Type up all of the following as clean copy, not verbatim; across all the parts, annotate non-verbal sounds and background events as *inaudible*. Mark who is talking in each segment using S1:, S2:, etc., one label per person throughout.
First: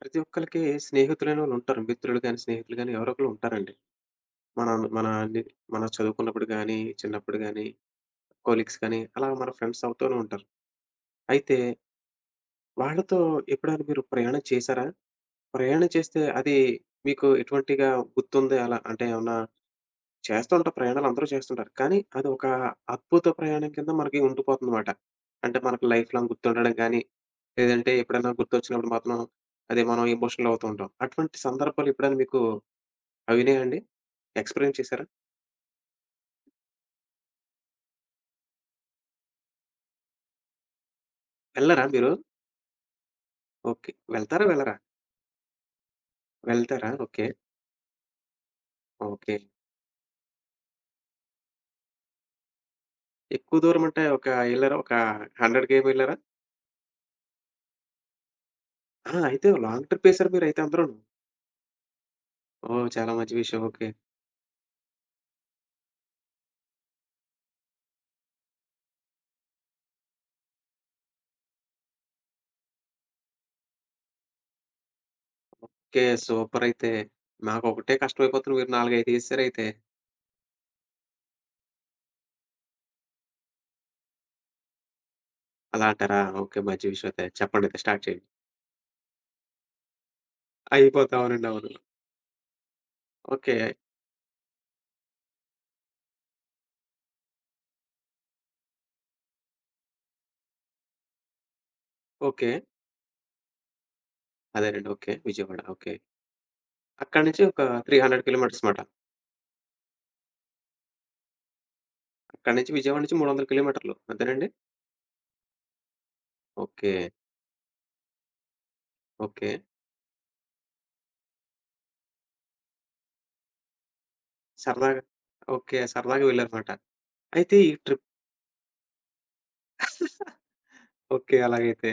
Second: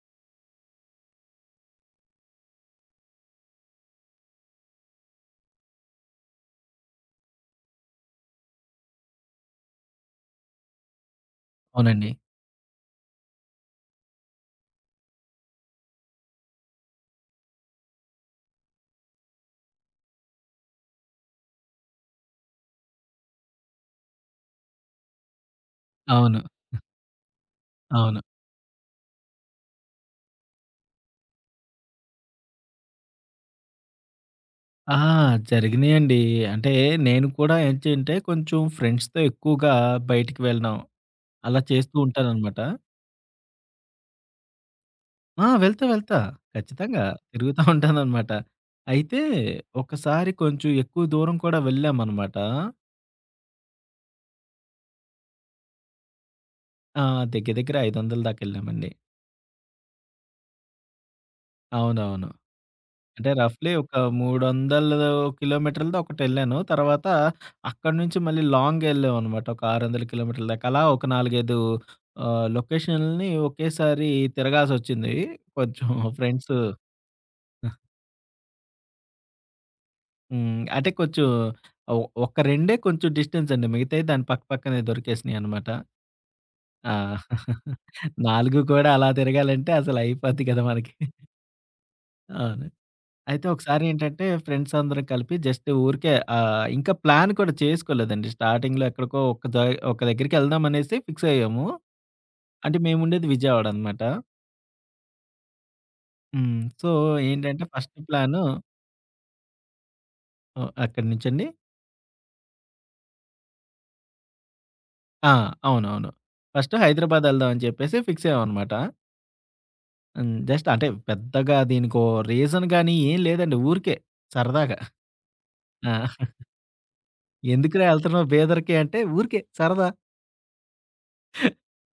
S1: ప్రతి ఒక్కళ్ళకి స్నేహితులనే వాళ్ళుంటారు. మిత్రులు గాని, స్నేహితులు గాని ఎవరో ఒకళ్ళు ఉంటారండి. మన మన అన్ని మన చదువుకున్నప్పుడు గాని, చిన్నప్పుడు గాని, కొలీగ్స్ గాని అలా మన ఫ్రెండ్స్ అవుతూనే ఉంటారు. అయితే
S2: అవునండి.
S1: వాళ్ళతో ఎప్పుడైనా మీరు ప్రయాణం చేశారా? ప్రయాణం చేస్తే అది మీకు ఎటువంటిగా గుర్తుంది అలా? అంటే ఏమన్నా చేస్తూ ఉంటాం, ప్రయాణాలు అందరూ చేస్తుంటారు. కానీ అది ఒక అద్భుత ప్రయాణం కింద మనకి ఉండిపోతుందన్నమాట. అంటే మనకు లైఫ్ లాంగ్
S2: అవును.
S1: గుర్తుండడం గాని, లేదంటే
S2: అవును.
S1: ఎప్పుడైనా గుర్తొచ్చినప్పుడు మాత్రం అదే మనం ఎమోషనల్ అవుతూ ఉంటాం. అటువంటి సందర్భాలు ఎప్పుడైనా మీకు అవినయా అండి? ఎక్స్‌పీరియన్స్
S2: ఆ!
S1: చేసారా?
S2: జరిగినియండి. అంటే నేను కూడా ఏంటంటే కొంచెం ఫ్రెండ్స్‌తో ఎక్కువగా బయటికి వెళ్ళడం అలా
S1: ఎళ్లరా
S2: చేస్తూ
S1: మీరు?
S2: ఉంటాననమాట.
S1: ఓకే. వెళ్తారా? వెళ్ళరా?
S2: వెళ్తా.
S1: వెళ్తారా?
S2: ఖచ్చితంగా
S1: ఓకే.
S2: తిరుగుతా ఉంటాననమాట. అయితే
S1: ఓకే.
S2: ఒకసారి కొంచెం ఎక్కువ దూరం కూడా వెళ్ళామనమాట.
S1: ఎక్కువ దూరం అంటే ఒక ఎళ్లారా? ఒక 100 కేమి ఎళ్లారా?
S2: ఆ! దగ్గర దగ్గర 500 దాకా వెళ్ళామండి.
S1: ఆ, అయితే లాంగ్ ట్రిప్ ఎసారు మీరైతే అందరూను.
S2: అవునవును.
S1: ఓహ్, చాలా
S2: అంటే
S1: మంచి విషయం.
S2: రఫ్‌లీ
S1: ఓకే.
S2: ఒక 300 కిలోమీటర్లదో ఒకటెళ్ళాను. తర్వాత అక్కడి నుంచి మళ్ళీ లాంగ్ ఎళ్ళామనమాట. ఒక 600 కిలోమీటర్ల దాకా. అలా ఒక 4, 5 లొకేషన్‌లని ఒకేసారి తిరగాల్సొచ్చింది. కొంచెం
S1: ఓకే.
S2: ఫ్రెండ్స్.
S1: సూపర్ అయితే. మాకొకటే కష్టమైపోతుంది మీరు 4, 5 ఎసేరైతే.
S2: అంటే కొంచెం ఒ ఒక రెండే కొంచెం డిస్టెన్స్ అండి. మిగతాయి దాని పక్క పక్కనే దొరికేసినాయనమాట.
S1: అలా అంటారా? ఓకే. మంచి విషయం అయితే. చెప్పండయితే, స్టార్ట్ చేయండి.
S2: 4 *laughs* కూడా అలా తిరగాలంటే అసలు అయిపోద్ది కదా మనకి.
S1: అయిపోతా, అవునండి, అవును.
S2: అవును. అయితే
S1: ఓకే.
S2: ఒకసారేంటంటే ఫ్రెండ్స్ అందరం కలిపి జస్ట్ ఊరికే ఇంకా ప్లాన్ కూడా చేసుకోలేదండి. స్టార్టింగ్‌లో ఎక్కడికో ఒక ఒక దగ్గరికి ఎళ్దాం అనేసి ఫిక్స్ అయ్యాము.
S1: ఓకే.
S2: అంటే మేముండేది విజయవాడ అనమాట.
S1: అదేనండి. ఓకే. విజయవాడ. ఓకే.
S2: సో,
S1: అక్కడి నుంచి ఒక
S2: ఏంటంటే ఫస్ట్
S1: 300
S2: ప్లాను
S1: కిలోమీటర్స్ మాట.
S2: అక్కడి నుంచండి.
S1: అక్కడి నుంచి విజయవాడ నుంచి 300 కిలోమీటర్లు. అంతేనండి?
S2: ఆ! అవునవును. First
S1: okay.
S2: హైదరాబాద్ ఎళ్దాం అని చెప్పేసి ఫిక్స్ అయ్యామనమాట.
S1: ఓకే.
S2: జస్ట్ అంటే పెద్దగా దీనికో రీజన్ గాని ఏం లేదండి. ఊరికే సరదాగా.
S1: సరదాగా. ఓకే. సరదాగా
S2: ఆ!
S1: వెళ్లారనమాట. అయితే ఈ
S2: ఎందుకురా
S1: ట్రిప్.
S2: ఎళ్తున్నావు బీదర్‌కి అంటే ఊరికే సరదా.
S1: ఓకే. అలాగైతే.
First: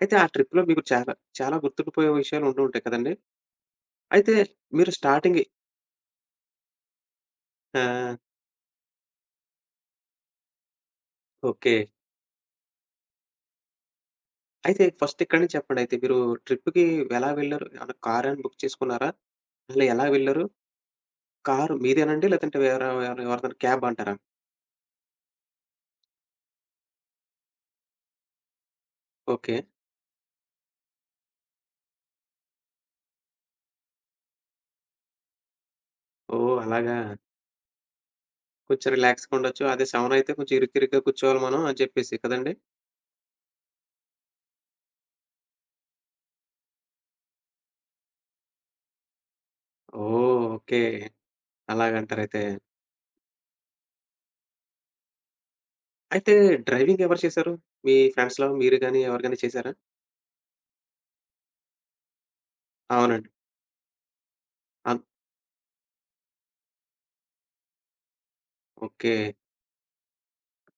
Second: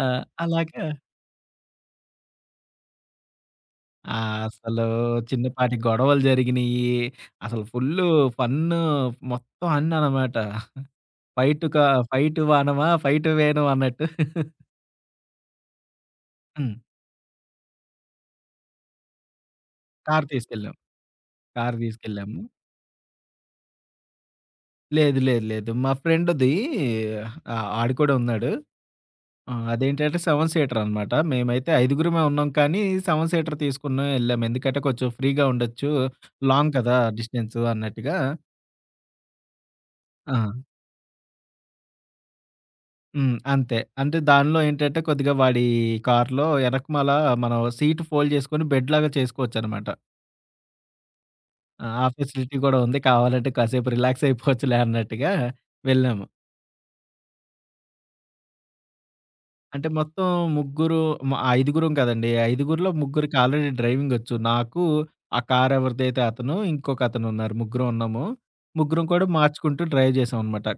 S2: ఆ!
S1: అయితే ఆ ట్రిప్‌లో మీకు
S2: అలాగా.
S1: చాలా, చాలా గుర్తుండిపోయే విషయాలు ఉండి ఉంటాయి కదండీ!
S2: ఆ!
S1: అయితే
S2: అసలు
S1: మీరు స్టార్టింగే.
S2: చిన్నపాటి గొడవలు జరిగినియి. అసలు ఫుల్లు
S1: ఆహ్,
S2: ఫన్ను మొత్తం అన్ననమాట. Fight
S1: okay.
S2: కా ఫైటు వానమా, ఫైటు వేణు అన్నట్టు.
S1: అయితే ఫస్ట్ ఇక్కడి నుంచి చెప్పండయితే. మీరు
S2: హ్మ్.
S1: ట్రిప్‌కి ఎలా వెళ్లారు? ఏమన్నా కార్ ఏమన్నా బుక్ చేసుకున్నారా? అసలు ఎలా
S2: కారు
S1: వెళ్లారు?
S2: తీసుకెళ్ళాం.
S1: కారు
S2: కారు
S1: మీదేనండి?
S2: తీసుకెళ్ళాము.
S1: లేదంటే వేరే ఎవరిదైనా క్యాబ్ అంటారా?
S2: లేదు, లేదు, లేదు. మా ఫ్రెండ్‌ది. ఆడు కూడా ఉన్నాడు.
S1: ఓకే.
S2: అదేంటంటే 7 సీటర్ అనమాట. మేమైతే ఐదుగురమే ఉన్నాం కానీ 7 సీటర్ తీసుకున్నాం, ఎళ్ళాం. ఎందుకంటే కొంచెం ఫ్రీగా ఉండొచ్చు.
S1: ఓహ్,
S2: లాంగ్ కదా
S1: అలాగా.
S2: డిస్టెన్సు అన్నట్టుగా.
S1: కొంచెం రిలాక్స్‌గా ఉండొచ్చు. అదే 7 అయితే
S2: ఆ!
S1: కొంచెం ఇరుకిరుగ్గా కూర్చోవాలి మనం అని చెప్పేసి కదండీ!
S2: హ్మ్. అంతే. అంటే దానిలో ఏంటంటే కొద్దిగా వాడి కార్‌లో ఎనకమాల మనం సీట్ ఫోల్డ్ చేసుకొని బెడ్‌లాగా చేసుకోవచ్చనమాట.
S1: ఓహ్, ఓకే.
S2: ఆ
S1: అలాగంటారైతే.
S2: ఫెసిలిటీ గూడా ఉంది. కావాలంటే కాసేపు రిలాక్స్ అయిపోవచ్చులే అన్నట్టుగా వెళ్ళాము.
S1: అయితే డ్రైవింగ్ ఎవరు చేశారు? మీ ఫ్రెండ్స్‌లో మీరు గాని, ఎవరు గాని చేశారా?
S2: అంటే మొత్తం ముగ్గురు మ ఐదుగురం కదండీ. ఐదుగురిలో
S1: అవునండి.
S2: ముగ్గురికి ఆల్రెడీ డ్రైవింగొచ్చు. నాకు,
S1: అన్
S2: ఆ కార్ ఎవరిదైతే అతను, ఇంకొకతనున్నారు. ముగ్గురం ఉన్నాము. ముగ్గురం
S1: ఓకే.
S2: కూడా మార్చుకుంటూ డ్రైవ్ చేసామనమాట.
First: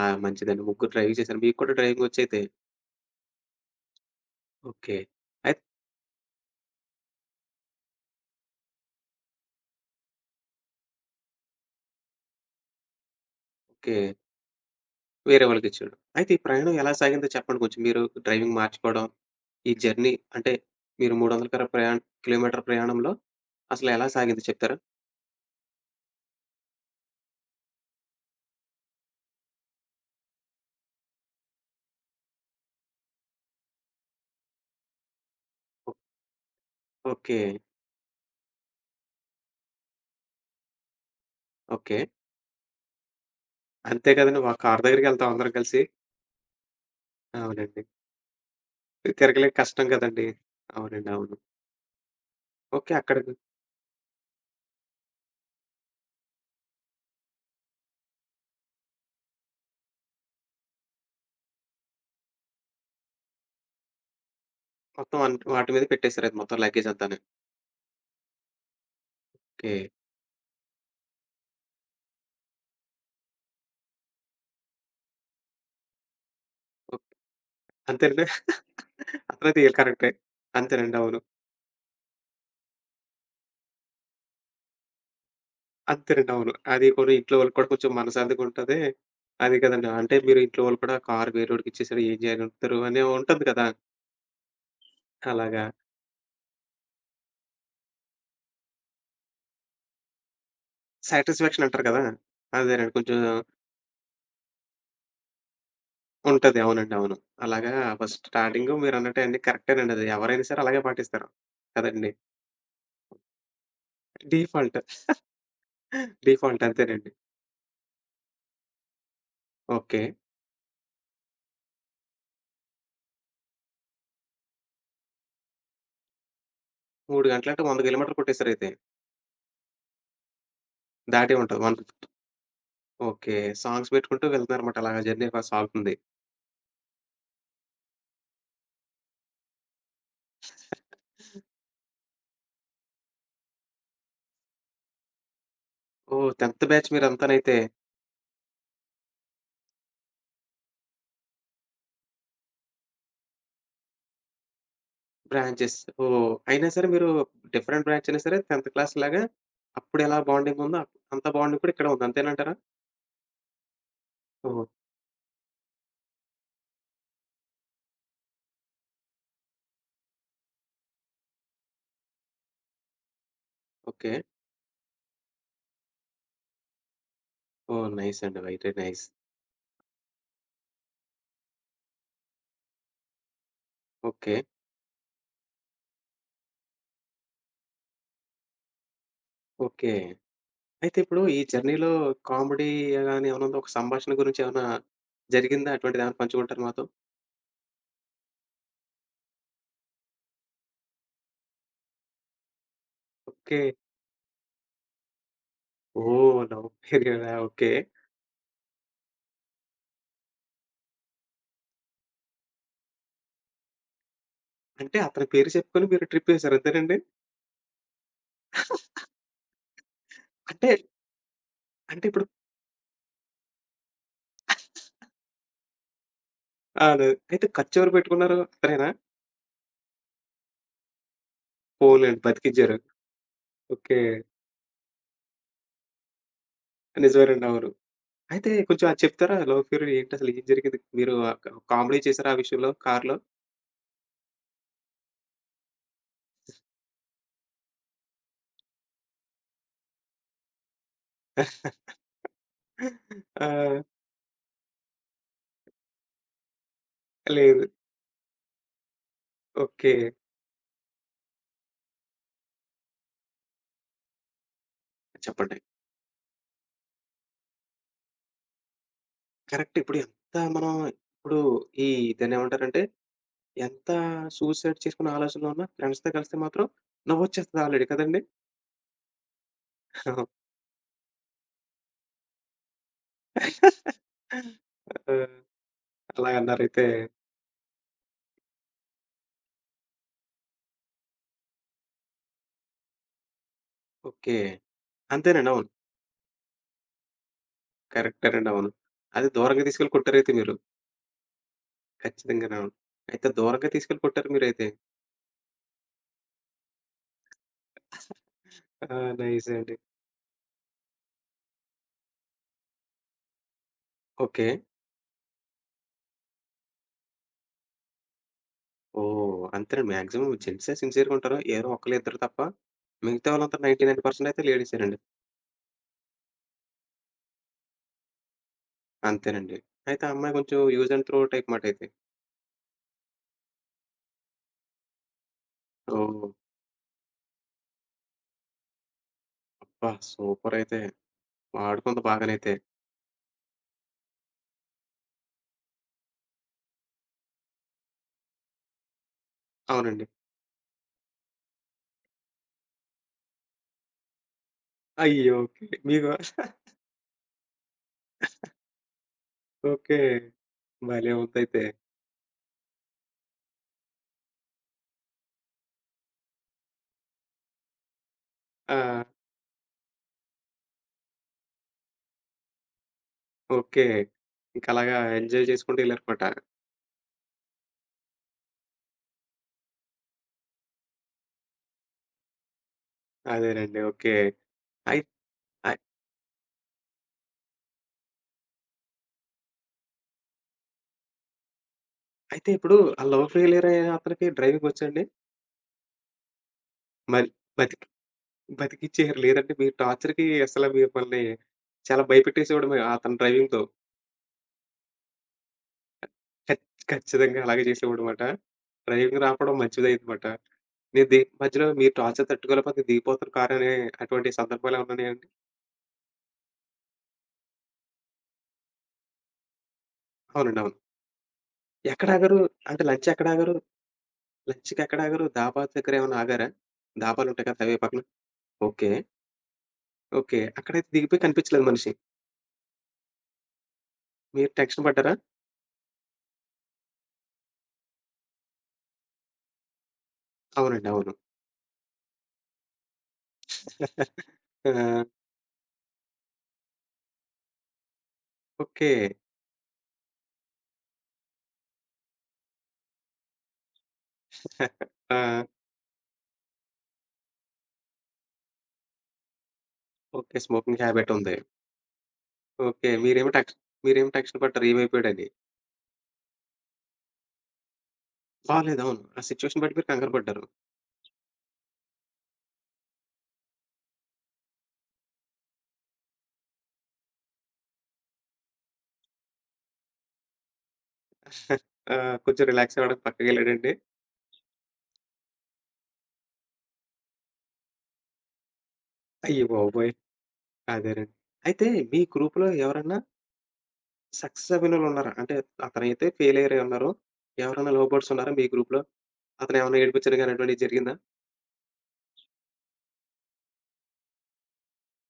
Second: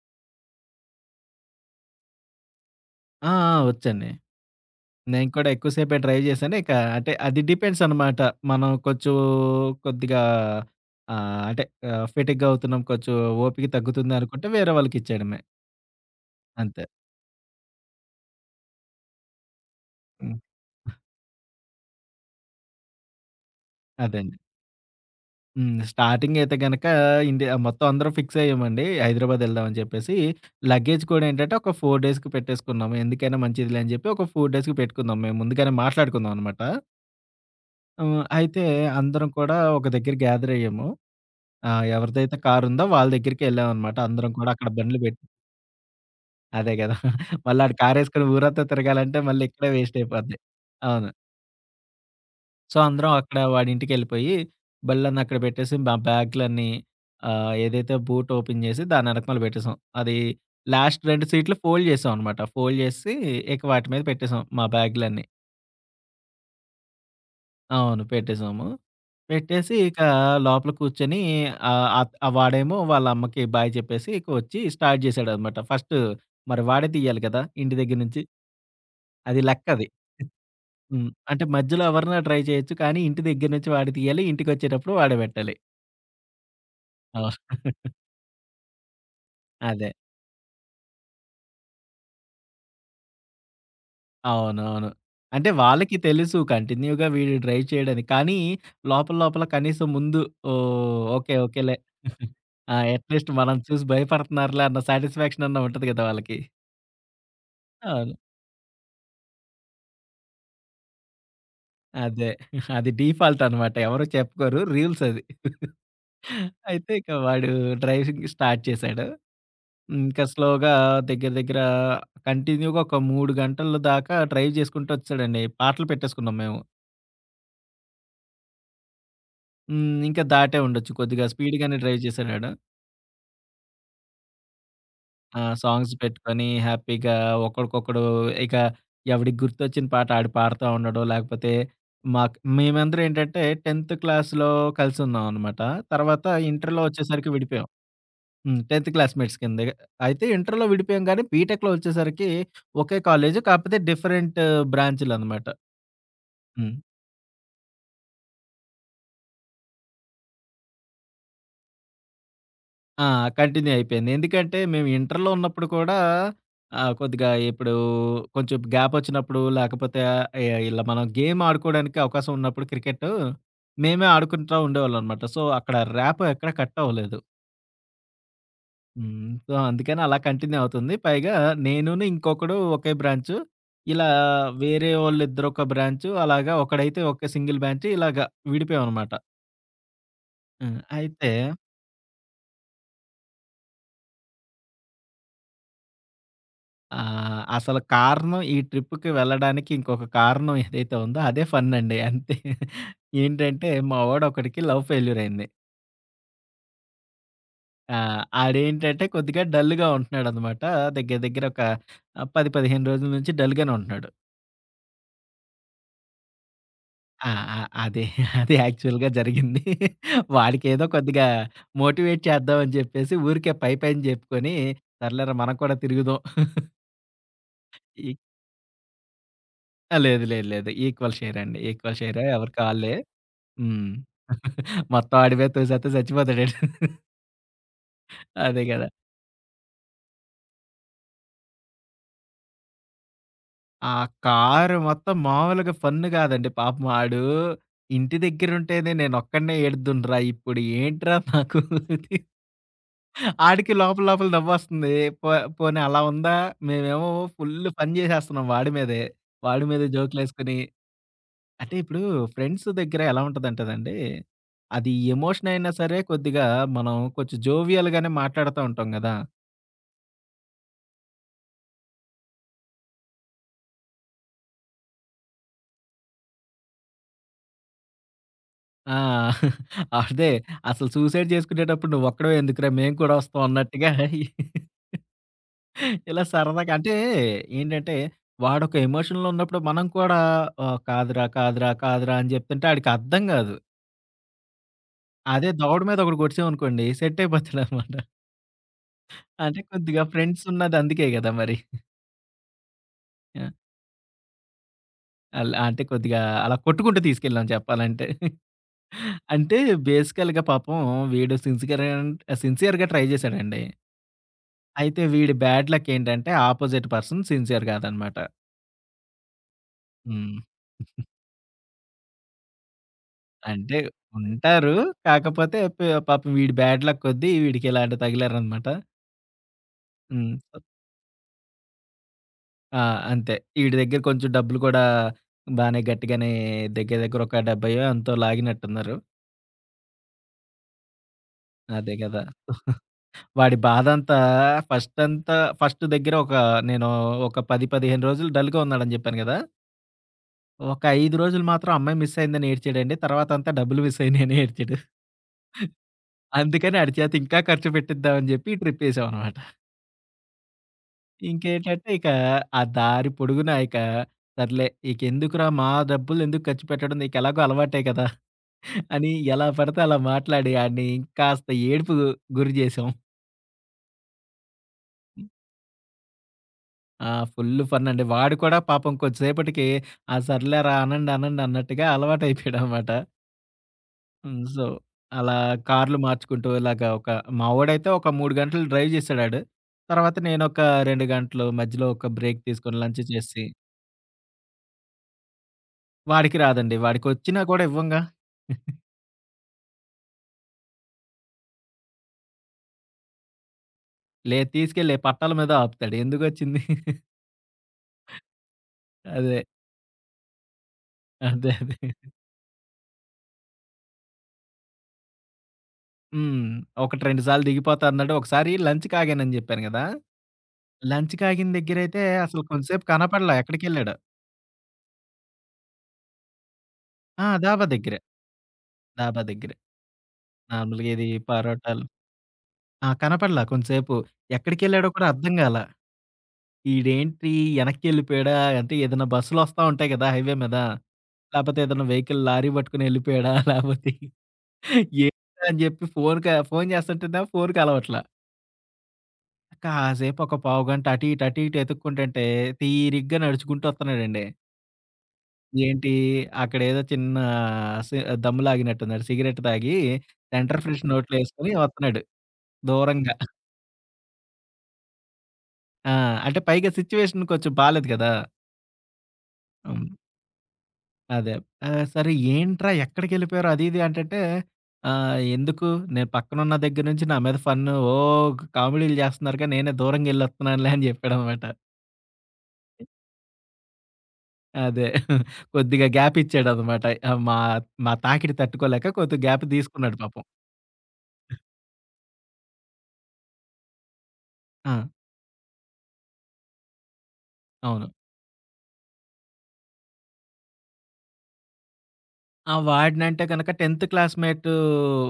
S1: ఆ, మంచిదండి. ముగ్గురు డ్రైవింగ్ చేశారు. మీకు కూడా డ్రైవింగ్ వచ్చైతే.
S2: ఆ! ఆ! వచ్చండి.
S1: ఓకే.
S2: నేను కూడా
S1: అయిత్
S2: ఎక్కువ సేపే డ్రైవ్ చేశాను. ఇక అంటే అది డిపెండ్స్ అనమాట. మనం కొంచెం కొద్దిగా అంటే ఫెటిగ్‌గా అవుతున్నాం, కొంచెం ఓపిక
S1: ఓకే.
S2: తగ్గుతుంది అనుకుంటే వేరే వాళ్ళకిచ్చేయడమే.
S1: వేరే వాళ్ళకిచ్చాడు. అయితే ఈ ప్రయాణం
S2: అంతే.
S1: ఎలా సాగిందో చెప్పండి కొంచెం? మీరు డ్రైవింగ్ మార్చుకోవడం, ఈ జర్నీ
S2: హ్మ్.
S1: అంటే మీరు 300 కర ప్రయాణ్ కిలోమీటర్ ప్రయాణంలో అసలు ఎలా
S2: అదండి.
S1: సాగింది చెప్తారా?
S2: స్టార్టింగ్ అయితే గనక ఇండియా మొత్తం అందరం ఫిక్స్ అయ్యామండి. హైదరాబాద్ ఎళ్దామని చెప్పేసి. లగేజ్ కూడా ఏంటంటే ఒక 4 డేస్‌కి పెట్టేసుకున్నాము. ఎందుకైనా మంచిదిలే అని చెప్పి ఒక 4 డేస్‌కి పెట్టుకున్నాం. మేము ముందుగానే
S1: ఓహ్,
S2: మాట్లాడుకున్నాం అనమాట.
S1: ఓకే.
S2: అయితే అందరం కూడా ఒక దగ్గర గ్యాదర్ అయ్యాము.
S1: ఓకే.
S2: ఎవరిదైతే కారుందో వాళ్ళ దగ్గరికే ఎళ్ళామనమాట.
S1: అంతే
S2: అందరం
S1: కదండీ.
S2: కూడా
S1: ఒక
S2: అక్కడ
S1: కారు
S2: బండ్లు పెట్టి,
S1: దగ్గరికెళ్తాం అందరం కలిసి.
S2: అదే గదా! *laughs* మళ్ళీ ఆడు
S1: అవునండి.
S2: కారేసుకొని ఊరంతా తిరగాలంటే మళ్ళీ
S1: తిరగలేక
S2: ఇక్కడే
S1: కష్టం
S2: వేస్ట్
S1: కదండీ!
S2: అయిపోద్ది.
S1: అవునండి,
S2: అవును.
S1: అవును.
S2: So,
S1: okay.
S2: అందరం
S1: అక్కడ
S2: అక్కడ వాడింటికెళ్ళిపోయి బళ్ళన్నీ అక్కడ పెట్టేసి, మా బ్యాగ్‌లన్నీ ఏదైతే బూట్ ఓపెన్ చేసి దాని ఎనకమాల పెట్టేసాం. అది, లాస్ట్ 2 సీట్లు ఫోల్డ్ చేసామనమాట. ఫోల్డ్ చేసి ఇక వాటి మీద పెట్టేసాం మా
S1: మొత్తం
S2: బ్యాగ్‌లన్నీ.
S1: వాటి మీద పెట్టేసారు అది మొత్తం లగేజ్ అంతాను.
S2: అవును. పెట్టేసాము.
S1: ఓకే.
S2: పెట్టేసి ఇక లోపల కూర్చొని, ఆహ్, అత్ వాడేమో వాళ్ళ అమ్మకి బాయ్ చెప్పేసి ఇక వచ్చి స్టార్ట్ చేసాడనమాట. ఫస్ట్ మరి వాడే
S1: ఓకే.
S2: తీయాలి కదా ఇంటి దగ్గర నుంచి.
S1: అంతేనండి?
S2: అది
S1: అట్లయితే ఈళ్ళు *laughs*
S2: లెక్కది.
S1: కరెక్టే. అంతేనండి, అవును.
S2: అంటే మధ్యలో ఎవరినా ట్రై చేయొచ్చు. కానీ ఇంటి దగ్గర నుంచి వాడు తీయాలి. ఇంటికొచ్చేటప్పుడు వాడే పెట్టాలి.
S1: అంతేనండి, అవును. అది కూడా ఇంట్లో వాళ్ళకి
S2: అవును.
S1: కూడా కొంచెం మనశ్శాంతిగా ఉంటది. అది కదండీ.
S2: అదే.
S1: అంటే మీరు ఇంట్లో వాళ్ళు కూడా కారు వేరేవాడికి ఇచ్చేసారు ఏం చేయనంటారు అని ఉంటది కదా!
S2: అవునవును. అంటే
S1: అలాగా.
S2: వాళ్ళకి తెలుసు కంటిన్యూ‌గా వీడు డ్రైవ్ చేయడని. కానీ లోపల లోపల కనీసం ముందు, ఓహ్, ఓకే,
S1: సాటిస్ఫాక్షన్
S2: ఓకేలే.
S1: అంటారు కదా! అదేనండి. కొంచెం
S2: అట్‌లీస్ట్ మనం చూసి భయపడుతున్నారులే అన్న సాటిస్ఫాక్షన్ అన్నా ఉంటది కదా వాళ్ళకి.
S1: ఉంటది. అవునండి, అవును. అలాగా.
S2: అవును.
S1: ఫస్ట్ స్టార్టింగు మీరన్నట్టే అండి, కరెక్టేనండి అది. ఎవరైనా సరే అలాగే పాటిస్తారు కదండీ!
S2: అదే. అది డిఫాల్ట్ అనమాట. ఎవరు చెప్పుకోరు.
S1: డిఫాల్ట్.
S2: రూల్స్ అది.
S1: డిఫాల్ట్
S2: అయితే
S1: అంతేనండి.
S2: ఇక వాడు డ్రైవింగ్ స్టార్ట్ చేశాడు.
S1: ఓకే.
S2: ఇంకా స్లోగా దగ్గర దగ్గర కంటిన్యూ‌గా ఒక 3 గంటల దాకా డ్రైవ్ చేసుకుంటూ వచ్చాడండి. పాటలు పెట్టేసుకున్నాం మేము.
S1: 3 గంటలంటే 100 కిలోమీటర్లు కొట్టేసారయితే.
S2: ఇంకా దాటే ఉండొచ్చు. కొద్దిగా
S1: దాటే ఉంటది.
S2: స్పీడ్‌గానే
S1: 150.
S2: డ్రైవ్ చేసారాడు.
S1: ఓకే. సాంగ్స్ పెట్టుకుంటూ వెళ్తున్నారన్నమాట. అలాగా జర్నీ బా
S2: సాంగ్స్
S1: సాగుతుంది.
S2: పెట్టుకొని హ్యాపీగా ఒకడికొకడు ఇక ఎవడికి గుర్తొచ్చిన పాట ఆడు పాడుతా ఉండడం. లేకపోతే, మాకు మేమందరం ఏంటంటే 10th క్లాస్‌లో కలిసున్నాం అనమాట. తర్వాత
S1: ఓహ్, 10థ్
S2: ఇంటర్‌లో
S1: బ్యాచ్
S2: వచ్చేసరికి
S1: మీరంతానైతే.
S2: విడిపోయాం. 10th classmates కిందగా. అయితే ఇంటర్‌లో విడిపోయాం గానీ బీటెక్‌లో వచ్చేసరికి ఒకే కాలేజు. కాకపోతే డిఫరెంట్ బ్రాంచ్‌లనమాట.
S1: బ్రాంచెస్. ఓహ్, అయినా
S2: హ్మ్.
S1: సరే మీరు డిఫరెంట్ బ్రాంచ్ అయినా సరే 10థ్ క్లాస్ లాగా అప్పుడు ఎలా బాండింగ్ ఉందో అంత బాండింగ్ కూడా ఇక్కడ ఉంది. అంతేనంటారా?
S2: ఆ! కంటిన్యూ అయిపోయింది. ఎందుకంటే,
S1: ఓహ్!
S2: మేము ఇంటర్‌లో ఉన్నప్పుడు కూడా కొద్దిగా ఇప్పుడు కొంచెం గ్యాపొచ్చినప్పుడు, లేకపోతే ఇలా మనం గేమ్ ఆడుకోవడానికి అవకాశం ఉన్నప్పుడు క్రికెట్టు, మేమే
S1: ఓకే.
S2: ఆడుకుంటా ఉండేవాళ్ళమనమాట. సో, అక్కడ ర్యాప్ ఎక్కడ కట్ అవ్వలేదు.
S1: ఓహ్, నైస్ అండి. Very nice.
S2: సో, అందుకని అలా కంటిన్యూ అవుతుంది. పైగా నేనును, ఇంకొకడు ఒకే బ్రాంచు. ఇలా
S1: ఓకే.
S2: వేరే వాళ్ళిద్దరొక బ్రాంచు. అలాగా ఒకడైతే ఒక సింగిల్ బ్రాంచు. ఇలాగా విడిపోయామనమాట.
S1: ఓకే. అయితే ఇప్పుడు
S2: అయితే,
S1: ఈ జర్నీలో కామెడీ గాని ఏమైనా ఉందా? ఒక సంభాషణ గురించి ఏమైనా జరిగిందా? అటువంటిదేమైనా పంచుకుంటారా మాతో?
S2: ఆ! అసలు కారణం ఈ ట్రిప్‌కి వెళ్ళడానికి ఇంకొక కారణం ఏదైతే ఉందో అదే ఫన్ అండి. అంతే.
S1: ఓకే.
S2: ఏంటంటే మా వాడొకడికి లవ్ ఫెయిల్యూర్ అయింది.
S1: ఓహ్, లవ్ ఫెయిల్యూరా? *laughs* ఓకే.
S2: ఆ! ఆడేంటంటే కొద్దిగా డల్‌గా ఉంటున్నాడనమాట. దగ్గర దగ్గర ఒక 10, 15 రోజుల నుంచి డల్‌గానే ఉంటున్నాడు.
S1: అంటే అతని పేరు చెప్పుకొని మీరు ట్రిప్ ఏసారు అంతేనండి?
S2: ఆ! ఆ! అదే. అదే యాక్చువల్‌గా జరిగింది.
S1: అంటే,
S2: వాడికేదో కొద్దిగా
S1: అంటే
S2: మోటివేట్
S1: ఇప్పుడు
S2: చేద్దామని చెప్పేసి ఊరికే పై పైన చెప్పుకొని, సర్లేరా మనం కూడా తిరుగుదాం.
S1: ఆదే. అయితే ఖర్చెవరు
S2: ఈ
S1: పెట్టుకున్నారు? అతనేనా?
S2: లేదు లేదు లేదు. ఈక్వల్ షేర్ అండి. ఈక్వల్
S1: పోన్లెండి,
S2: షేరే ఎవరికీ
S1: బతికిచ్చారు.
S2: ఆళ్ళే. హ్మ్.
S1: ఓకే.
S2: మొత్తం ఆడి మీద తోసేస్తే చచ్చిపోతాడు ఈడు. *laughs*
S1: నిజమేనండి, అవును. అయితే
S2: అదే
S1: కొంచెం
S2: కదా!
S1: అది చెప్తారా? లవ్ ఫెయిల్యూర్ ఏంటసలు ఏం జరిగింది? మీరు ఆహ్, క కామెడీ చేసారా ఆ విషయంలో కార్‌లో?
S2: ఆ కారు మొత్తం మామూలుగా ఫన్ కాదండి. పాపం ఆడు ఇంటి దగ్గరుంటేనే నేనొక్కడినే ఏడుదునురా ఇప్పుడు ఏంట్రా నాకు.
S1: *laughs*
S2: *laughs*
S1: ఆ!
S2: ఆడికి లోపల లోపల నవ్వొస్తుంది. పో పోనీ అలా ఉందా? మేమేమో ఫుల్
S1: లేదు.
S2: ఫన్ చేసేస్తున్నాం వాడి మీదే. వాడి మీద
S1: ఓకే.
S2: జోకులేసుకొని, అంటే ఇప్పుడు ఫ్రెండ్స్ దగ్గర ఎలా ఉంటదంటేనండి, అది ఎమోషన్
S1: చెప్పండి.
S2: అయినా సరే కొద్దిగా మనం కొంచెం జోవియల్‌గానే మాట్లాడుతా ఉంటాం గదా!
S1: కరెక్ట్. ఇప్పుడు ఎంత మనం ఇప్పుడు ఈ దాన్నేమంటారంటే, ఎంత సూసైడ్ చేసుకునే ఆలోచనలో ఉన్నా ఫ్రెండ్స్‌తో కలిస్తే మాత్రం నవ్వొచ్చేస్తది ఆల్రెడీ కదండీ!
S2: ఆ!
S1: అవును.
S2: అదే. అసలు సూసైడ్ చేసుకునేటప్పుడు నువ్వొక్కడివే ఎందుకురా! మేము కూడా వస్తాం అన్నట్టుగా
S1: *laughs* ఆ!
S2: ఇలా
S1: అలా
S2: సరదాగా.
S1: అన్నారైతే.
S2: అంటే ఏంటంటే, వాడొక ఎమోషన్‌లో ఉన్నప్పుడు మనం కూడా కాదురా, కాదురా, కాదురా అని జెప్తుంటే ఆడికి అర్థం గాదు.
S1: ఓకే.
S2: అదే
S1: అంతేనండి, అవును.
S2: దవడ మీద ఒకటి కొట్టేసామనుకోండి సెట్ అయిపోతాడనమాట.
S1: కరెక్టేనండి, అవును. అది
S2: అంటే
S1: దూరంగా తీసుకెళ్ళి
S2: కొద్దిగా
S1: కొట్టారైతే
S2: ఫ్రెండ్స్
S1: మీరు.
S2: ఉన్నది అందుకే గదా మరి.
S1: ఖచ్చితంగానవును. అయితే
S2: ఆ!
S1: దూరంగా తీసుకెళ్ళి కొట్టారు మీరైతే.
S2: అల్ అంటే కొద్దిగా అలా కొట్టుకుంటూ తీసుకెళ్ళాం చెప్పాలంటే.
S1: ఆ,
S2: అంటే
S1: నైసండి.
S2: బేసికల్‌గా పాపం, వీడు సిన్సియర్‌గా ట్రై జేశాడండి.
S1: ఓకే.
S2: అయితే వీడి బ్యాడ్ లక్ ఏంటంటే అపోజిట్ పర్సన్ సిన్సియర్ కాదనమాట.
S1: ఓహ్, అంతేనండి. మాక్సిమం
S2: హ్మ్.
S1: జెంట్సే సిన్సియర్‌గా ఉంటారు. ఎవరో ఒకళ్ళిద్దరు తప్ప మిగతా వాళ్ళంతా
S2: అంటే
S1: 99% అయితే
S2: ఉంటారు.
S1: లేడీసేనండి.
S2: కాకపోతే పాపం వీడి బ్యాడ్ లక్ కొద్దీ వీడికి ఇలాంటి తగిలారనమాట.
S1: అంతేనండి. అయితే ఆ అమ్మాయి
S2: హ్మ్.
S1: కొంచెం యూజ్ అండ్ త్రో టైప్ మాటయితే.
S2: ఆ! అంతే. ఈడి దగ్గర కొంచెం డబ్బులు కూడా బానే
S1: ఓహ్!
S2: గట్టిగానే దగ్గర దగ్గర ఒక 70 ఎంతో లాగినట్టున్నారు.
S1: అబ్బా, సూపరయితే.
S2: అదే
S1: వాడుకుంది
S2: గదా!
S1: బాగానైతే.
S2: వాడి బాధంతా ఫస్ట్ అంతా ఫస్ట్ దగ్గర ఒక, నేను ఒక 10, 15 రోజులు డల్‌గా ఉన్నాడని జెప్పాను గదా!
S1: అవునండి.
S2: ఒక 5 రోజులు మాత్రం అమ్మాయి మిస్ అయిందని ఏడ్చాడండి. తర్వాతంతా డబ్బులు మిస్ అయినాయని ఏడ్చాడు.
S1: అయ్యో, ఓకే. మీకు.
S2: అందుకని ఆడి చేత ఇంకా ఖర్చు పెట్టిద్దామని జెప్పి ట్రిప్పేసామనమాట.
S1: ఓకే. భలే ఉందయితే.
S2: ఇంకేంటంటే, ఇక ఆ దారి పొడుగునా ఇక సర్లే ఇకెందుకురా మా డబ్బులెందుకు ఖర్చు పెట్టడం నీకెలాగో అలవాటే కదా,
S1: ఆ!
S2: అని ఎలా పడితే అలా మాట్లాడి ఆడిని ఇంకాస్త ఏడుపుకు గురి జేశాం.
S1: ఓకే. ఇంకలాగా ఎంజాయ్ చేసుకుంటూ ఎళ్లారనమాట.
S2: ఫుల్లు ఫన్నండి. వాడు కూడా పాపం కొద్దిసేపటికి ఆ సర్లేరా అనండి, అనండి అన్నట్టుగా అలవాటయిపోయాడనమాట.
S1: అదేనండి. ఓకే.
S2: సో,
S1: అయి
S2: అలా
S1: అయి
S2: కార్లు మార్చుకుంటూ ఇలాగ ఒక, మావోడైతే ఒక 3 గంటలు డ్రైవ్ చేసాడాడు. తర్వాత నేనొక 2 గంటలు మధ్యలో ఒక బ్రేక్
S1: అయితే ఇప్పుడు
S2: తీసుకొని లంచ్
S1: ఆ లవ్
S2: చేసి,
S1: ఫెయిల్యూర్ అయిన అతనికి డ్రైవింగ్ వచ్చండి?
S2: వాడికి రాదండి.
S1: మరి
S2: వాడికొచ్చినా కూడా
S1: బతికి
S2: ఇవ్వంగా.
S1: బతికిచ్చేయరు లేదంటే మీ టార్చర్‌కి అసల మిమ్మల్ని చాలా భయపెట్టేసేవాడు మీ అతని డ్రైవింగ్‌తో.
S2: లేదు తీసుకెళ్ళి పట్టాల మీద ఆపుతాడు. ఎందుకొచ్చింది?
S1: ఖచ్ ఖచ్చితంగా అలాగే చేసేవాడనమాట. డ్రైవింగ్
S2: అదే.
S1: రాకపోవడం మంచిదయిందనమాట. నేను ది మధ్యలో మీరు
S2: అదే.
S1: టార్చర్ తట్టుకోలేకపోతే దిగిపోతాను కారు అనే అటువంటి సందర్భాలేమన్నా ఉన్నాయండి?
S2: హ్మ్. ఒకటి 2 సార్లు దిగిపోతా అన్నాడు. ఒకసారి లంచ్‌కి ఆగానని చెప్పాను గదా!
S1: అవునండి, అవును.
S2: లంచ్‌కి ఆగిన దగ్గరైతే
S1: ఎక్కడ ఆగారు?
S2: అసలు
S1: అంటే
S2: కొంతసేపు
S1: లంచ్ ఎక్కడ
S2: కనపడలా
S1: ఆగారు?
S2: ఎక్కడికెళ్ళాడో.
S1: లంచ్‌కి ఎక్కడ ఆగారు? ధాబా దగ్గర ఏమన్నా ఆగారా?
S2: ఆ!
S1: ధాబాలుంటాయి కదా!
S2: డాబా
S1: హైవే
S2: దగ్గరే.
S1: పక్కన. ఓకే.
S2: డాబా దగ్గరే.
S1: ఓకే. అక్కడైతే
S2: నార్మల్‌గా ఏది
S1: దిగిపోయి కనిపించలేదు
S2: పరోటాలు
S1: మనిషి.
S2: కనపడలా కొంతసేపు.
S1: మీరు టెన్షన్
S2: ఎక్కడికెళ్ళాడో కూడా
S1: పడ్డారా?
S2: అర్థం గాలా. ఈడేంటి ఎనక్కెళ్ళిపోయాడా? అంటే ఏదైనా బస్సులొస్తా ఉంటాయి గదా హైవే మీద.
S1: అవునండి, అవును.
S2: లేపోతే ఏదైనా వెహికల్ లారీ పట్టుకొని ఎళ్ళిపోయాడా? లేపోతే ఏంటా
S1: *laughs* ఆ!
S2: *laughs* అని జెప్పి ఫోన్ జేస్తుంటేనేమో ఫోన్ కలవట్లా.
S1: ఓకే.
S2: కాసేపు ఒక పావుగంట అటు ఇటు, అటు ఇటు ఎతుక్కుంటుంటే తీరిగ్గా నడుచుకుంటూ ఒత్తన్నాడండి.
S1: *laughs* ఆ!
S2: ఏంటి అక్కడేదో చిన్న సి దమ్ములాగినట్టున్నాడు. సిగరెట్ తాగి
S1: okay.
S2: Centre
S1: smoking
S2: fresh
S1: habit
S2: నోట్లో
S1: ఉంది.
S2: యేసుకొని ఒత్తన్నాడు
S1: ఓకే.
S2: దూరంగా.
S1: మీరేమో టెన్షన్ పడ్డారు ఏమైపోయాడని.
S2: ఆ! అంటే పైగా సిట్యుయేషన్ కొంచెం బాలేదు గదా!
S1: బాలేదు, అవును. ఆ సిట్యుయేషన్ బట్టి మీరు
S2: హ్మ్.
S1: కంగారు పడ్డారు.
S2: అదే. సరే ఏంట్రా ఎక్కడికెళ్ళిపోయారు అది ఇది అంటంటే, ఆహ్, ఎందుకు నేను పక్కనున్న దగ్గర నుంచి నా మీద ఫన్ను ఓ కామెడీలు చేస్తున్నారుగా నేనే దూరంగెళ్ళొస్తున్నానులే అని చెప్పాడనమాట.
S1: ఆ, కొంచెం రిలాక్స్ అవ్వడానికి పక్కకెళ్ళాడండి.
S2: అదే. కొద్దిగా గ్యాప్ ఇచ్చాడనమాట. ఆహ్, మా మా తాకిడి తట్టుకోలేక కొద్దిగా
S1: అయ్య
S2: గ్యాప్
S1: బాబోయ్!
S2: తీసుకున్నాడు పాపం.
S1: అదేనండి. అయితే మీ గ్రూప్‌లో ఎవరన్నా సక్సెస్
S2: ఆ!
S1: అవ్వినోళ్ళున్నారా? అంటే అతనైతే ఫెయిల్ అయ్యారన్నారు. ఎవరైనా లవ్
S2: అవును.
S1: బర్డ్స్ ఉన్నారా మీ గ్రూప్‌లో? అతను ఏమన్నా ఏడిపించడం గాని అటువంటిది జరిగిందా?
S2: వాడినంటే గనక 10th క్లాస్‌మేట్,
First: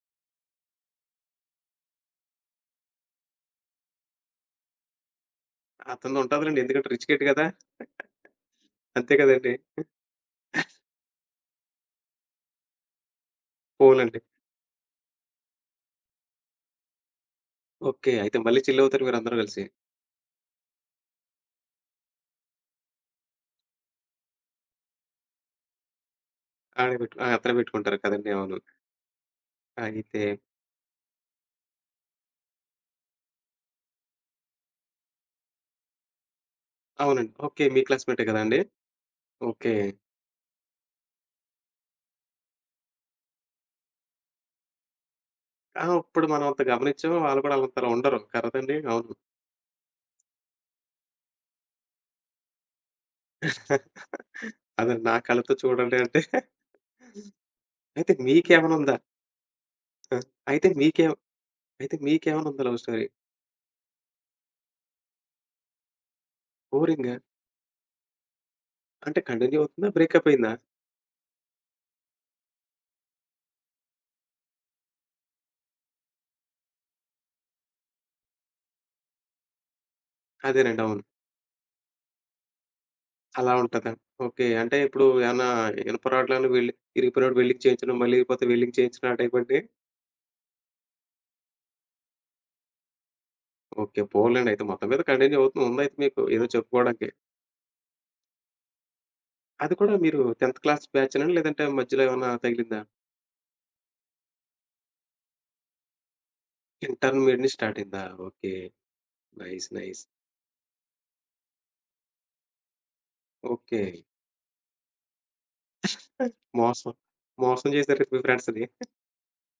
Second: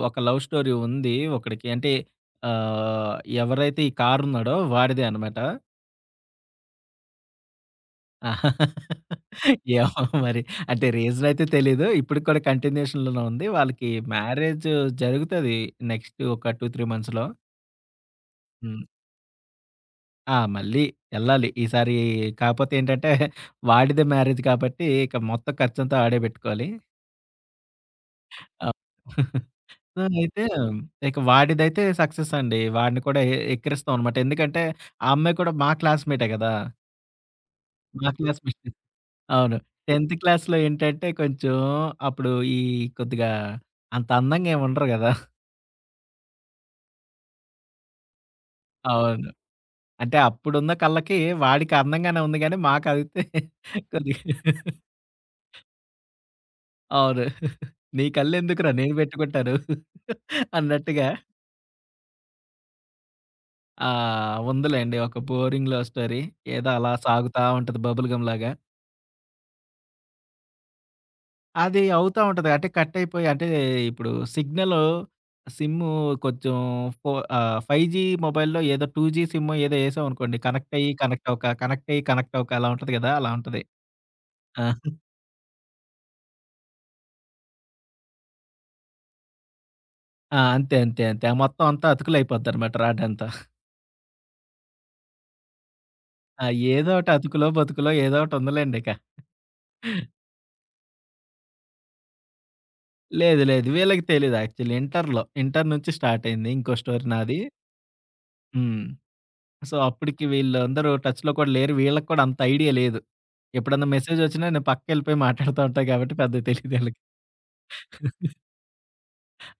S2: ఒక లవ్ స్టోరీ ఉంది ఒకడికి. అంటే, ఆహ్, ఎవరైతే ఈ కారున్నాడో వాడిదే అనమాట.
S1: అతనిది ఉంటాదిలెండి. ఎందుకంటే రిచ్ కిడ్ కదా!
S2: *laughs* ఆహా!
S1: అంతే కదండీ.
S2: ఏమో మరి. అంటే రీజన్ అయితే తెలీదు. ఇప్పటికి కూడా కంటిన్యూషన్‌లోనే ఉంది. వాళ్ళకి
S1: పోన్లెండి.
S2: మ్యారేజ్ జరుగుతది నెక్స్ట్ ఒక 2, 3 మంత్స్‌లో.
S1: ఓకే. అయితే మళ్ళీ చిల్
S2: హ్మ్.
S1: అవుతారు మీరందరూ కలిసి.
S2: ఆ! మళ్ళీ ఎళ్ళాలి. ఈసారి కాపోతే ఏంటంటే *laughs* వాడిదే మ్యారేజ్ కాబట్టి ఇక మొత్తం ఖర్చంతా ఆడే పెట్టుకోవాలి.
S1: ఆడబెట్టు ఆ! అతనే పెట్టుకుంటారు కదండీ, అవును.
S2: అ! *laughs* సో,
S1: అయితే.
S2: అయితే ఇక వాడిదైతే సక్సెస్ అండి. వాడిని కూడా ఎక్కిరిస్తాం అనమాట. ఎందుకంటే ఆ అమ్మాయి కూడా మా క్లాస్‌మేటే గదా!
S1: అవునండి. ఓకే. మీ
S2: మా
S1: క్లాస్‌మేటే గదండీ!
S2: క్లాస్‌మేట్. అవును.
S1: ఓకే.
S2: 10th క్లాస్‌లో ఏంటంటే కొంచెం అప్పుడు ఈ కొద్దిగా అంత అందంగా ఏమి ఉండరు గదా!
S1: ఆ, ఇప్పుడు మనం అంత గమనించాం. వాళ్ళు కూడా అంతలా ఉండరు. కరదండి, అవును.
S2: అవును. అంటే అప్పుడున్న కళ్ళకి వాడికి అందంగానే ఉంది గానీ మాకైతే కొద్దిగా.
S1: అదండి. నా కళ్ళతో చూడండి అంటే
S2: అవును. నీ
S1: అయితే
S2: కళ్ళెందుకురా
S1: మీకేమైనా
S2: నేను
S1: ఉందా?
S2: పెట్టుకుంటాను
S1: ఆ! అయితే మీకే
S2: అన్నట్టుగా.
S1: అయితే మీకేమైనా ఉందా లవ్ స్టోరీ?
S2: ఆ! ఉందిలేండి ఒక బోరింగ్ లవ్ స్టోరీ. ఏదో అలా
S1: బోరింగా?
S2: సాగుతా ఉంటది బబుల్ గమ్ లాగా.
S1: అంటే కంటిన్యూ అవుతుందా? బ్రేకప్ అయిందా?
S2: అది అవుతా ఉంటది. అంటే కట్ అయిపోయి అంటే ఇప్పుడు సిగ్నల్ సిమ్ము కొంచెం ఫో 5G మొబైల్‌లో ఏదో 2G సిమ్మో ఏదో ఏసామనుకోండి. కనెక్ట్
S1: అదేనండి,
S2: అయ్యి,
S1: అవును.
S2: కనెక్ట్ అవ్వక, కనెక్ట్ అయ్యి, కనెక్ట్ అవ్వక అలా ఉంటది గదా! అలా
S1: అలా
S2: ఉంటది.
S1: ఉంటదా? ఓకే. అంటే
S2: ఆ!
S1: ఇప్పుడు ఏమన్నా ఇనుప రాడ్‌లను వెల్డింగ్ ఇరిగిపోయినప్పుడు వెల్డింగ్ చేయించడం, మళ్ళీ ఇరిగిపోతే వెల్డింగ్ చేయించడం ఆ టైపండి?
S2: ఆ! అంతే, అంతే, అంతే. ఆ మొత్తం అంతా అతుకులయిపోద్దనమాట రాడంతా.
S1: ఓకే. పోన్లేండి. అయితే మొత్తం మీద కంటిన్యూ అవుతుంది ఉందయితే మీకు
S2: ఆ!
S1: ఏదో
S2: ఏదో
S1: చెప్పుకోవడానికి.
S2: ఒకటి అతుకులో, బతుకులో ఏదో ఒకటి ఉందిలేండి ఇక.
S1: అది కూడా మీరు 10థ్ క్లాస్ బ్యాచేనా? లేదంటే మధ్యలో ఏమన్నా తగిలిందా?
S2: లేదు, లేదు. వీళ్ళకి తెలీదు యాక్చువల్లీ ఇంటర్‌లో. ఇంటర్ నుంచి స్టార్ట్ అయింది ఇంకో స్టోరీ నాది.
S1: ఇంటర్మీడియేట్ నుంచి స్టార్ట్ అయిందా? ఓకే.
S2: హ్మ్.
S1: Nice,
S2: so,
S1: nice.
S2: అప్పటికి వీళ్ళందరూ టచ్‌లో కూడా లేరు. వీళ్ళకి కూడా అంత ఐడియా లేదు.
S1: ఓకే.
S2: ఎప్పుడన్నా మెసేజొచ్చినా నేను పక్కకెళ్ళిపోయి మాట్లాడుతా ఉంటా గాబట్టి పెద్దగా తెలీదు
S1: మోసం.
S2: ఆళ్ళకి.
S1: మోసం చేసారు మీ ఫ్రెండ్స్‌ని.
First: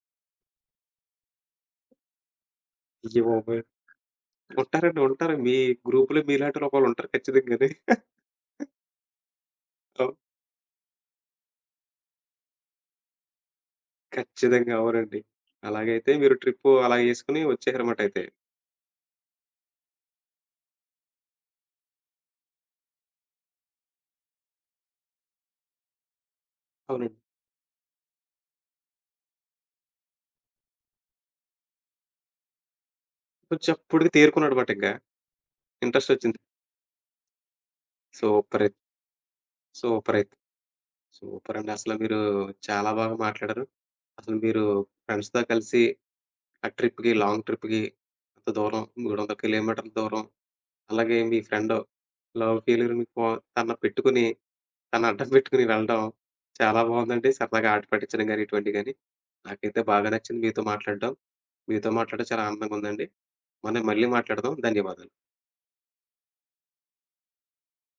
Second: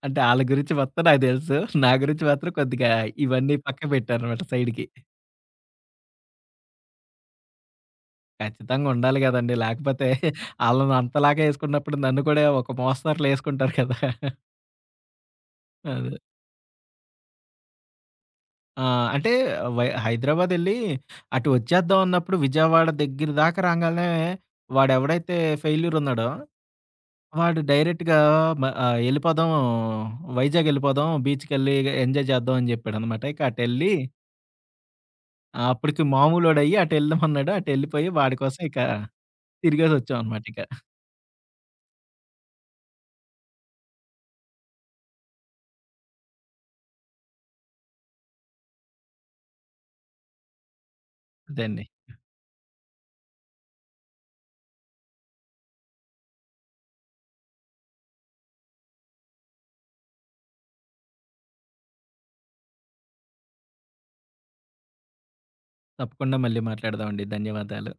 S2: అంటే ఆళ్ళ గురించి మొత్తం నాకు తెలుసు. నా గురించి మాత్రం కొద్దిగా
S1: అయ్య
S2: ఇవన్నీ
S1: బాబోయ్!
S2: పక్కకు పెట్టాననమాట సైడ్‌కి.
S1: ఉంటారండి, ఉంటారు. మీ గ్రూప్‌లో మీలాంటోళ్ళొకళ్ళు ఉంటారు ఖచ్చితంగానే.
S2: ఖచ్చితంగా ఉండాలి గదండీ! లేకపోతే
S1: అవును.
S2: ఆళ్ళని అంతలాగా యేసుకున్నప్పుడు నన్ను కూడా ఒక మోస్తరులో యేసుకుంటారు కదా!
S1: ఖచ్చితంగా, అవునండి. అలాగైతే
S2: అదే.
S1: మీరు ట్రిప్పు అలా యేసుకొని వచ్చేసారన్నమాట అయితే.
S2: ఆ! అంటే హైదరాబాదెళ్లి అటు వచ్చేద్దాం అన్నప్పుడు విజయవాడ దగ్గర దాకా రాంగాల్నే, వాడెవడైతే ఫెయిల్యూర్ ఉన్నాడో
S1: అవునండి.
S2: వాడు డైరెక్ట్‌గా "ఎళ్ళిపోదాం వైజాగ్ ఎళ్ళిపోదాం. బీచ్‌కెళ్ళి ఎంజాయ్ చేద్దాం" అని చెప్పాడనమాట. ఇక
S1: కొంచెం
S2: అటెళ్ళి,
S1: అప్పటికి తేరుకున్నాడన్నమాట ఇంక.
S2: అప్పటికి
S1: ఇంట్రెస్టొచ్చింది.
S2: మామూలోడయ్యి అటెళ్ళమన్నాడు. అటెళ్ళిపోయి వాడి కోసం
S1: సూపరైతే.
S2: ఇక
S1: సూపరైతే.
S2: తిరిగేసొచ్చామనమాట ఇక.
S1: సూపరండి. అసలు మీరు చాలా బాగా మాట్లాడారు. అసలు మీరు ఫ్రెండ్స్‌తో కలిసి ఆ ట్రిప్‌కి, లాంగ్ ట్రిప్‌కి అంత దూరం 300 కిలోమీటర్ల దూరం. అలాగే మీ
S2: అదే
S1: ఫ్రెండ్
S2: అండి.
S1: లవ్ ఫెయిల్యూర్ మీకు తన పెట్టుకొని, తన అడ్డం పెట్టుకొని వెళ్ళడం చాలా బాగుందండి. సరదాగా ఆట పట్టించడం గాని, ఇటువంటివి గాని. నాకైతే బాగా నచ్చింది మీతో మాట్లాడడం. మీతో మాట్లాడడం చాలా ఆనందంగా ఉందండి. మనం మళ్ళీ మాట్లాడదాం. ధన్యవాదాలు.
S2: తప్పకుండా మళ్ళీ మాట్లాడదామండి. ధన్యవాదాలు.